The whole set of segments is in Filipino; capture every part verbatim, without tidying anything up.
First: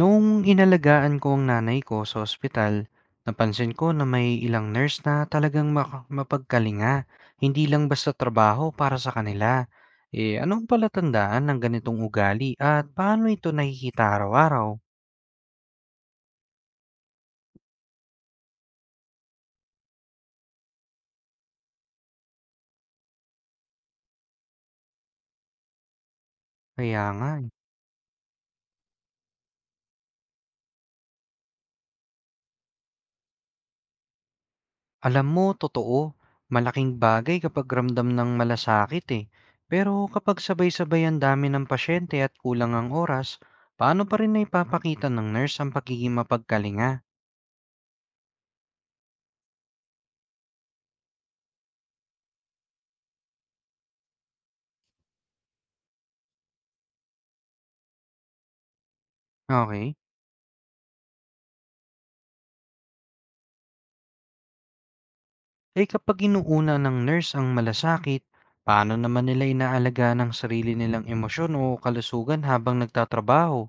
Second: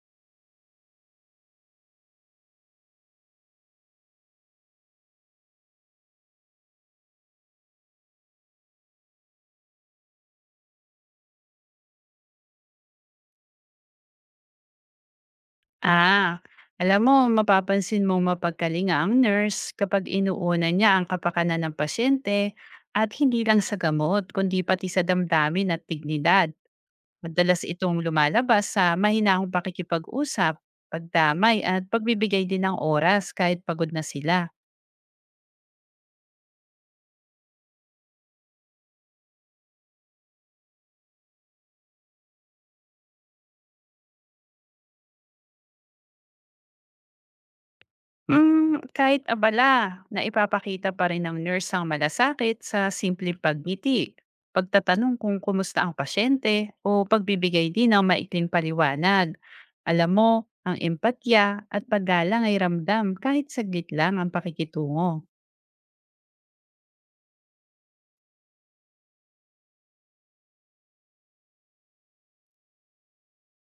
Noong inalagaan ko ang nanay ko sa ospital, napansin ko na may ilang nurse na talagang maka- mapagkalinga, hindi lang basta trabaho para sa kanila. Eh, anong palatandaan ng ganitong ugali at paano ito nakikita araw-araw? Ah, alam mo, mapapansin mong mapagkalinga ang nurse kapag inuuna niya ang kapakanan ng pasyente at hindi lang sa gamot, kundi pati sa damdamin at dignidad. Kaya nga, eh. Madalas itong lumalabas sa mahinahong pakikipag-usap, pagdamay at pagbibigay din ng oras kahit pagod na sila. Alam mo, totoo, malaking bagay kapag ramdam ng malasakit eh. Pero kapag sabay-sabay ang dami ng pasyente at kulang ang oras, paano pa rin na ipapakita ng nurse ang pagiging mapagkalinga? Hmm, kahit abala, naipapakita pa rin ng nurse ang malasakit sa simpleng pagngiti, pagtatanong kung kumusta ang pasyente o pagbibigay din ng maikling paliwanag. Okay? Alam mo, ang empatya at paggalang ay ramdam kahit saglit lang ang pakikitungo. Eh kapag inuuna ng nurse ang malasakit, paano naman nila inaalagaan ng sarili nilang emosyon o kalusugan habang nagtatrabaho?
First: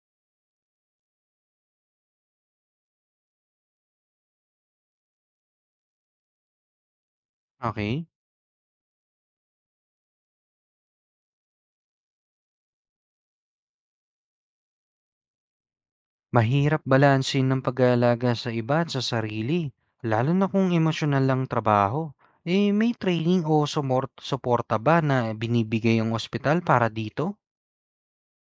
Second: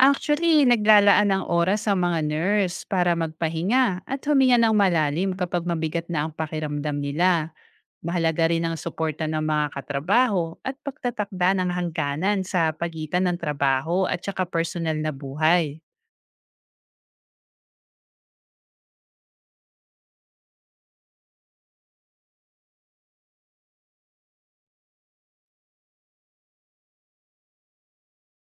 Actually, naglalaan ng oras ang mga nurse para magpahinga at huminga ng malalim kapag mabigat na ang pakiramdam nila. Okay? Mahalaga rin ang suporta ng mga katrabaho at pagtatakda ng hangganan sa pagitan ng trabaho at saka personal na buhay. Mahirap balansin ng pag-aalaga sa iba at sa sarili, lalo na kung emosyonal lang trabaho. Eh may training o sumort- suporta ba na binibigay ang ospital para dito?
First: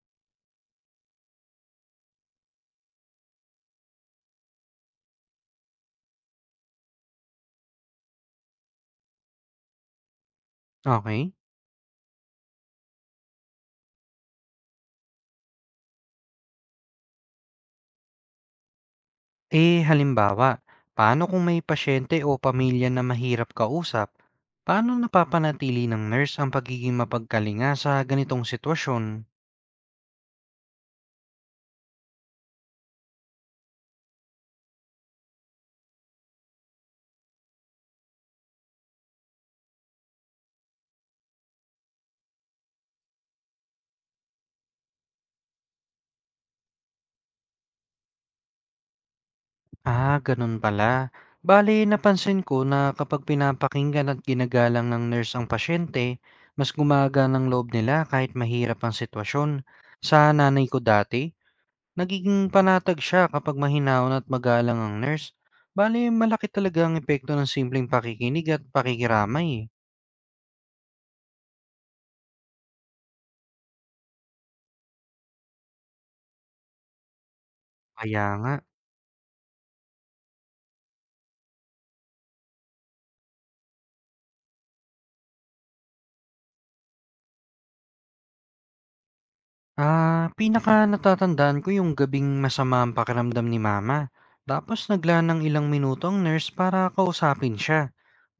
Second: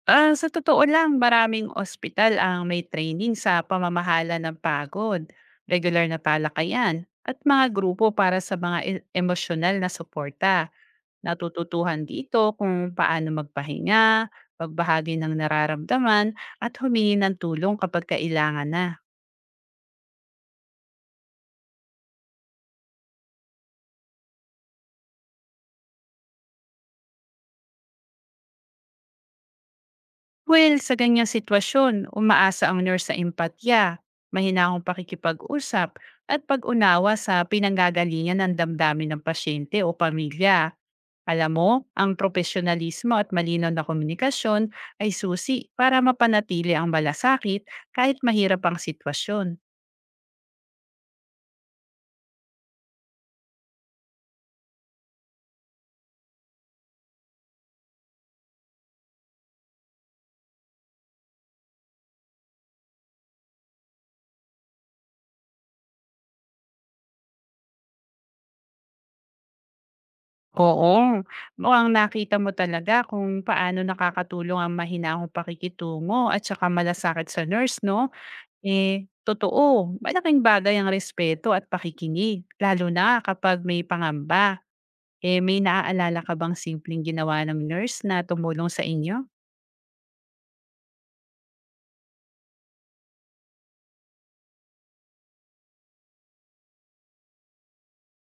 Ah, sa totoo lang, maraming ospital ang may training sa pamamahala ng pagod, regular na talakayan, at mga grupo para sa mga e- emosyonal na suporta. Okay? Natututuhan dito kung paano magpahinga, pagbahagi ng nararamdaman, at humingi ng tulong kapag kailangan na. Eh, halimbawa, paano kung may pasyente o pamilya na mahirap kausap? Paano napapanatili ng nurse ang pagiging mapagkalinga sa ganitong sitwasyon? Well, sa ganyang sitwasyon, umaasa ang nurse sa empatya, mahinahong pakikipag-usap, at pag-unawa sa pinanggagalingan ng damdamin ng pasyente o pamilya. Alam mo, ang profesionalismo at malinaw na komunikasyon ay susi para mapanatili ang malasakit kahit mahirap ang sitwasyon. Ah, ganun pala. Bale, napansin ko na kapag pinapakinggan at ginagalang ng nurse ang pasyente, mas gumaga ng loob nila kahit mahirap ang sitwasyon. Sa nanay ko dati, nagiging panatag siya kapag mahinaon at magalang ang nurse. Bale, malaki talaga ang epekto ng simpleng pakikinig at pakikiramay eh. Oo, mukhang nakita mo talaga kung paano nakakatulong ang mahinahong pakikitungo at saka malasakit sa nurse, no? Kaya nga. Eh, totoo, malaking bagay ang respeto at pakikinig, lalo na kapag may pangamba. Eh, may naaalala ka bang simpleng ginawa ng nurse na tumulong sa inyo? Ah, pinaka pinakanatatandaan ko yung gabing masama ang pakiramdam ni mama. Tapos naglaan ng ilang minuto ang nurse para kausapin siya.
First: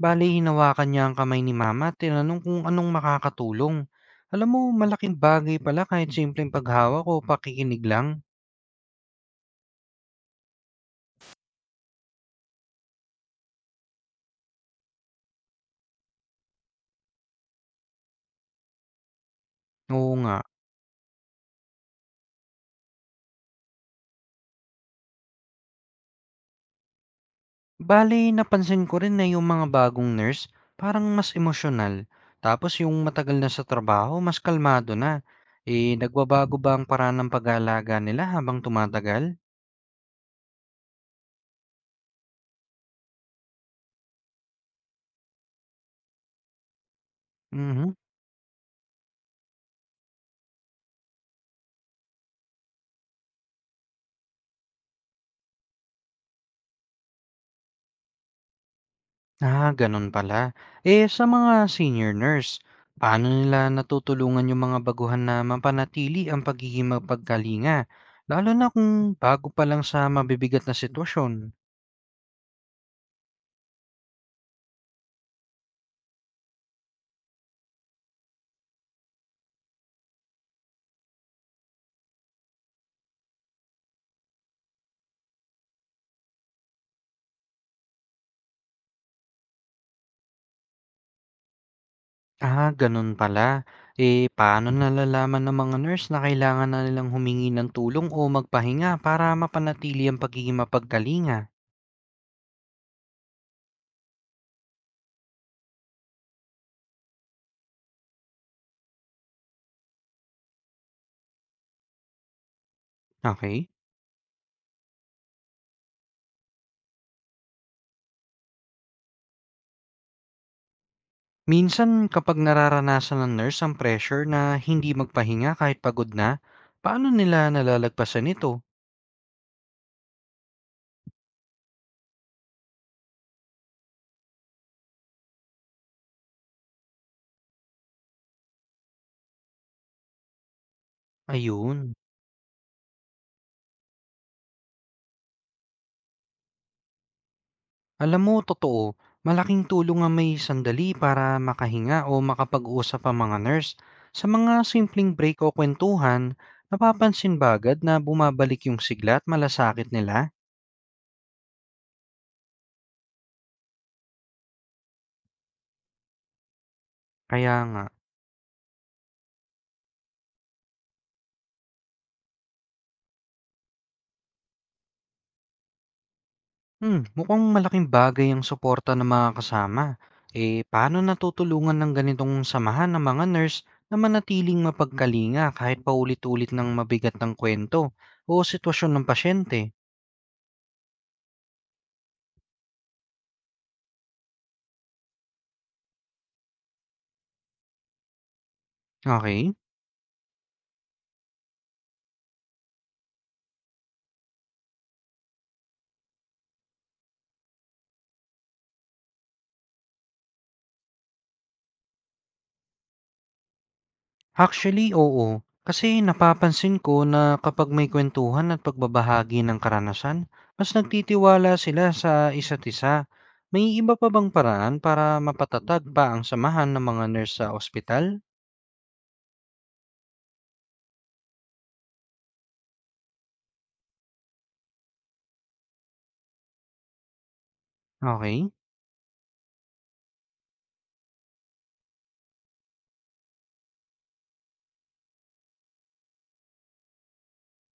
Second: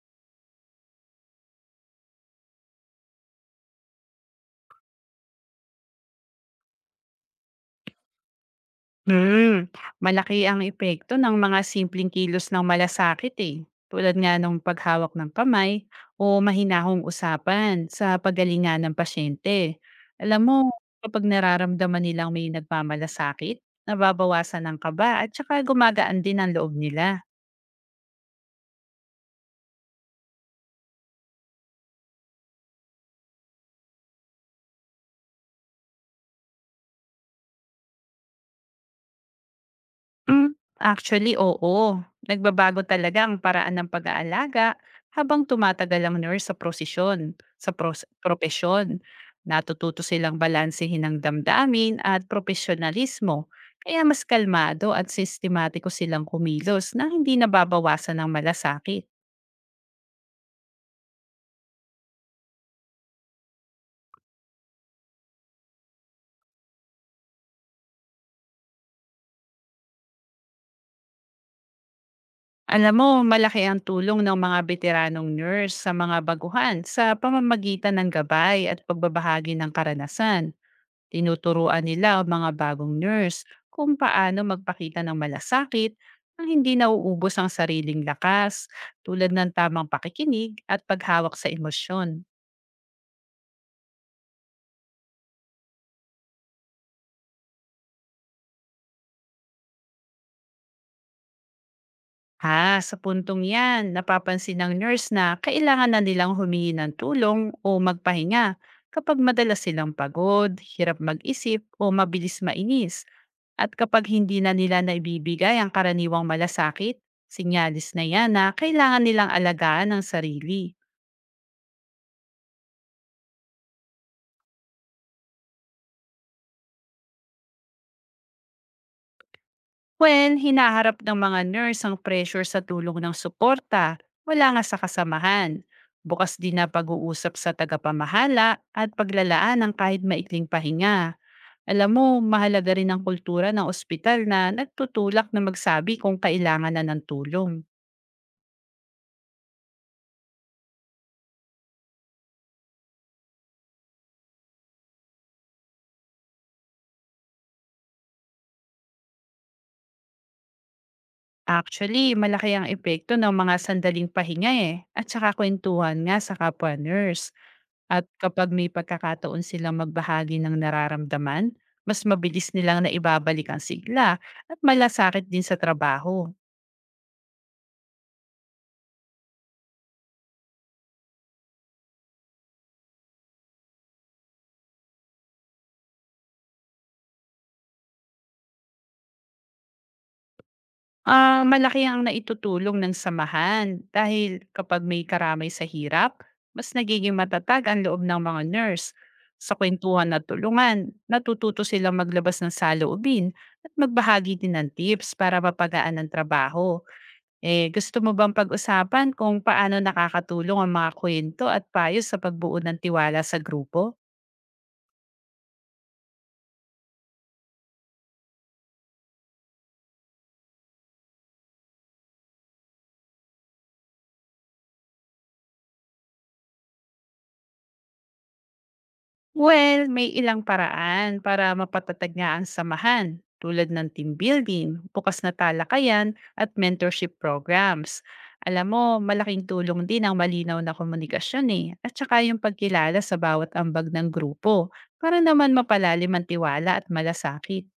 Bale, hinawakan niya ang kamay ni mama at tinanong kung anong makakatulong. Alam mo, malaking bagay pala kahit simpleng paghawak o pakikinig lang. Hmm, Malaki ang epekto ng mga simpleng kilos ng malasakit eh, tulad nga ng paghawak ng kamay o mahinahong usapan sa pagalingan ng pasyente. Oo nga. Alam mo, kapag nararamdaman nilang may nagmamalasakit, nababawasan ang kaba at saka gumagaan din ang loob nila. Bale, napansin ko rin na yung mga bagong nurse, parang mas emosyonal. Tapos yung matagal na sa trabaho, mas kalmado na. Eh, nagbabago ba ang paraan ng pag-aalaga nila habang tumatagal? Hmm, actually oo. Nagbabago talaga ang paraan ng pag-aalaga habang tumatagal ang nurse sa prosesyon, sa Mhm. pros propesyon. Natututo silang balansehin ang damdamin at profesionalismo, kaya mas kalmado at sistematiko silang kumilos na hindi nababawasan ng malasakit. Ah, ganun pala. Eh, sa mga senior nurse, paano nila natutulungan yung mga baguhan na mapanatili ang pagiging mapagkalinga? Lalo na kung bago pa lang sa mabibigat na sitwasyon. Alam mo, malaki ang tulong ng mga beteranong nurse sa mga baguhan sa pamamagitan ng gabay at pagbabahagi ng karanasan. Tinuturuan nila ang mga bagong nurse kung paano magpakita ng malasakit nang hindi nauubos ang sariling lakas, tulad ng tamang pakikinig at paghawak sa emosyon. Ah, ganun pala. Eh, paano nalalaman ng mga nurse na kailangan na nilang humingi ng tulong o magpahinga para mapanatili ang pagiging mapagkalinga? Ha, sa puntong yan, napapansin ng nurse na kailangan na nilang humingi ng tulong o magpahinga kapag madalas silang pagod, hirap mag-isip o mabilis mainis. Okay. At kapag hindi na nila naibibigay ang karaniwang malasakit, sinyalis na yan na kailangan nilang alagaan ang sarili. Minsan, kapag nararanasan ng nurse ang pressure na hindi magpahinga kahit pagod na, paano nila nalalagpasan ito? When hinaharap ng mga nurse ang pressure sa tulong ng suporta, wala nga sa kasamahan. Bukas din na pag-uusap sa tagapamahala at paglalaan ng kahit maikling pahinga. Alam Ayun. mo, mahalaga rin ang kultura ng ospital na nagtutulak na magsabi kung kailangan na ng tulong. Alam mo, totoo, malaking tulong ang may sandali para makahinga o makapag-usap ang mga nurse. Sa mga simpleng break o kwentuhan, napapansin ba agad na bumabalik yung sigla at malasakit nila? Actually, malaki ang epekto ng mga sandaling pahinga eh, at saka kwentuhan nga sa kapwa nurse. Kaya nga. At kapag may pagkakataon silang magbahagi ng nararamdaman, mas mabilis nilang naibabalik ang sigla at malasakit din sa trabaho. Hmm, mukhang malaking bagay ang suporta ng mga kasama. Eh, paano natutulungan ng ganitong samahan ng mga nurse na manatiling mapagkalinga kahit paulit-ulit ng mabigat ng kwento o sitwasyon ng pasyente? Ah, malaki ang naitutulong ng samahan dahil kapag may karamay sa hirap, mas nagiging matatag ang loob ng mga nurse. Sa Okay? kwentuhan at tulungan, natututo silang maglabas ng saloobin at magbahagi din ng tips para mapagaan ang trabaho. Eh, gusto mo bang pag-usapan kung paano nakakatulong ang mga kwento at payo sa pagbuo ng tiwala sa grupo? Actually, oo. Kasi napapansin ko na kapag may kwentuhan at pagbabahagi ng karanasan, mas nagtitiwala sila sa isa't isa. May iba pa bang paraan para mapatatag pa ang samahan ng mga nurse sa ospital? Well, may ilang paraan para mapatatag nga ang samahan tulad ng team building, bukas na talakayan, at mentorship programs. Okay. Alam mo, malaking tulong din ang malinaw na komunikasyon eh, at saka yung pagkilala sa bawat ambag ng grupo para naman mapalalim ang tiwala at malasakit.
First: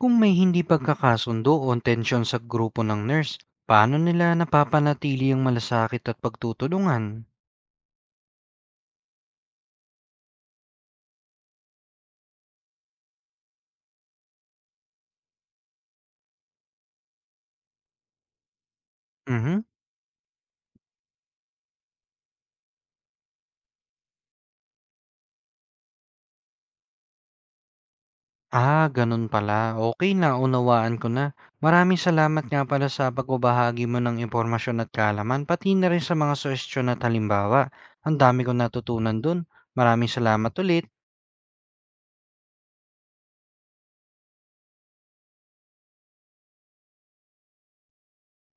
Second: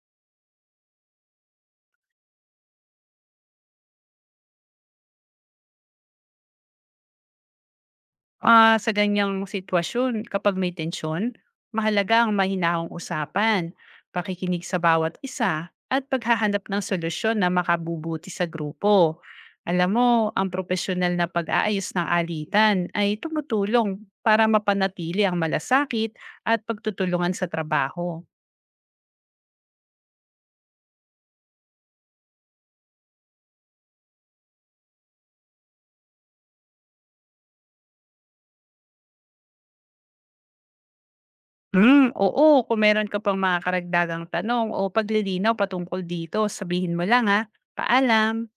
Kung may hindi pagkakasundo o tensyon sa grupo ng nurse, paano nila napapanatili ang malasakit at pagtutulungan? Ah, sa ganyang sitwasyon, kapag may tensyon, mahalaga ang mahinahong usapan, pakikinig sa bawat isa, at paghahanap ng solusyon na makabubuti sa grupo. Mhm. Alam mo, ang profesional na pag-aayos ng alitan ay tumutulong para mapanatili ang malasakit at pagtutulungan sa trabaho. Ah, ganun pala. Okay, na unawaan ko na. Maraming salamat nga pala sa pagbabahagi mo ng impormasyon at kaalaman, pati na rin sa mga suhestiyon at halimbawa. Ang dami kong natutunan dun. Maraming salamat ulit. Hmm, oo, kung meron ka pang mga karagdagang tanong o paglilinaw patungkol dito, sabihin mo lang ha. Paalam!